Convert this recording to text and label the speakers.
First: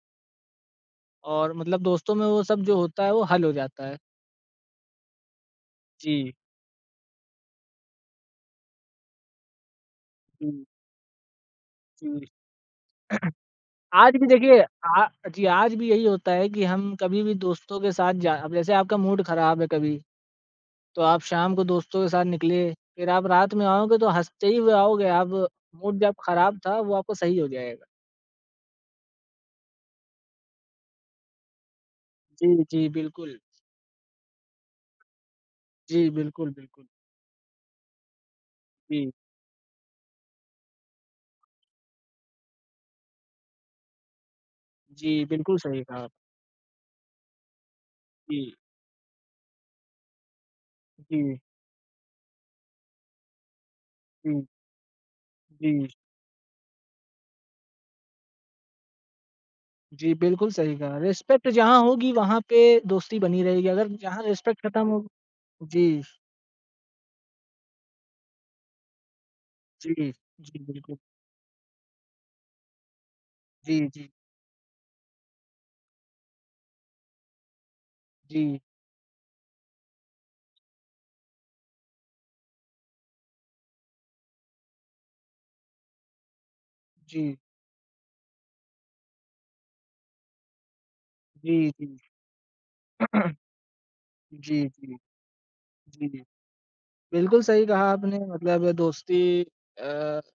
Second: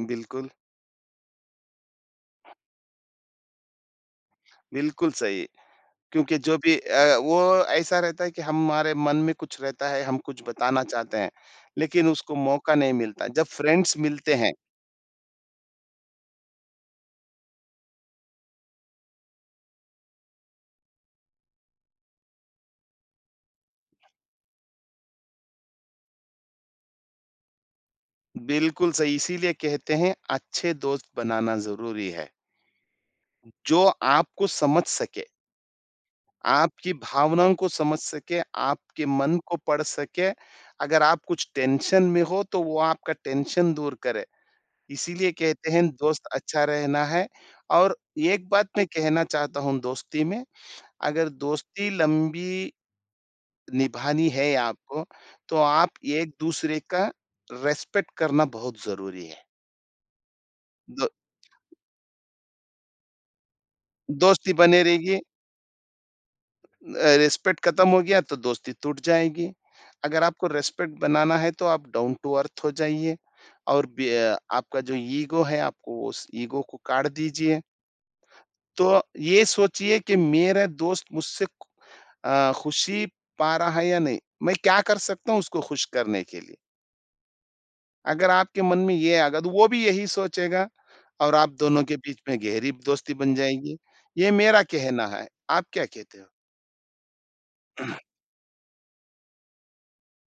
Speaker 1: बिल्कुल।
Speaker 2: और मतलब दोस्तों में वो सब जो होता है वो हल हो जाता है।
Speaker 1: बिल्कुल सही,
Speaker 2: जी।
Speaker 1: क्योंकि जो भी अ, वो ऐसा रहता है कि हमारे मन में कुछ रहता है, हम कुछ
Speaker 2: हुँ।
Speaker 1: बताना चाहते हैं, लेकिन
Speaker 2: हुँ।
Speaker 1: उसको मौका नहीं मिलता, जब फ्रेंड्स
Speaker 2: आज भी
Speaker 1: मिलते हैं।
Speaker 2: देखिए, अ जी, आज भी यही होता है कि हम कभी भी दोस्तों के साथ जा जैसे आपका मूड खराब है कभी, तो आप शाम को दोस्तों के साथ निकले। फिर आप रात में आओगे तो हँसते हुए ही आओगे आप मूड जब खराब था वो आपको सही हो जाएगा।
Speaker 1: बिल्कुल सही, इसीलिए कहते हैं अच्छे दोस्त बनाना ज़रूरी है।
Speaker 2: जी, जी, बिल्कुल।
Speaker 1: जो आपको समझ सके।
Speaker 2: जी, बिल्कुल, बिल्कुल।
Speaker 1: आपकी भावनाओं को समझ सके, आपके
Speaker 2: जी।
Speaker 1: मन को पढ़ सके। अगर आप कुछ टेंशन में हो तो वो आपका टेंशन दूर करे,
Speaker 2: जी,
Speaker 1: इसीलिए
Speaker 2: बिल्कुल
Speaker 1: कहते
Speaker 2: सही
Speaker 1: हैं
Speaker 2: कहा।
Speaker 1: दोस्त अच्छा रहना है और एक
Speaker 2: जी।
Speaker 1: बात मैं कहना चाहता हूँ दोस्ती में, अगर
Speaker 2: जी।
Speaker 1: दोस्ती लंबी निभानी
Speaker 2: हुँ।
Speaker 1: है आपको, तो
Speaker 2: जी।
Speaker 1: आप एक-दूसरे का रिस्पेक्ट करना बहुत ज़रूरी है।
Speaker 2: जी, बिल्कुल सही कहा,
Speaker 1: दो
Speaker 2: रिस्पेक्ट जहाँ होगी वहाँ पे दोस्ती बनी रहेगी। अगर जहाँ
Speaker 1: दोस्ती
Speaker 2: रिस्पेक्ट
Speaker 1: बनी
Speaker 2: खत्म हो
Speaker 1: रहेगी।
Speaker 2: जी।
Speaker 1: अ, रिस्पेक्ट खत्म हो गया तो दोस्ती टूट जाएगी।
Speaker 2: जी,
Speaker 1: अगर आपको
Speaker 2: जी, बिल्कुल।
Speaker 1: रिस्पेक्ट बनाना है तो आप डाउन टू अर्थ हो जाइए
Speaker 2: जी,
Speaker 1: और बी
Speaker 2: जी।
Speaker 1: अ, आपका जो ईगो है आपको उस ईगो को काट दीजिए।
Speaker 2: जी।
Speaker 1: तो ये सोचिए कि मेरा दोस्त मुझसे खु अ, खुशी पा रहा है या नहीं? मैं क्या कर सकता हूँ उसको खुश करने के लिए?
Speaker 2: जी।
Speaker 1: अगर आपके मन में ये आ गया तो वो भी यही सोचेगा और आप
Speaker 2: जी,
Speaker 1: दोनों
Speaker 2: जी।
Speaker 1: के बीच में गहरी दोस्ती बन जाएगी, ये मेरा
Speaker 2: जी, जी,
Speaker 1: कहना है। आप क्या
Speaker 2: जी,
Speaker 1: कहते हो?
Speaker 2: बिल्कुल सही कहा आपने मतलब दोस्ती अ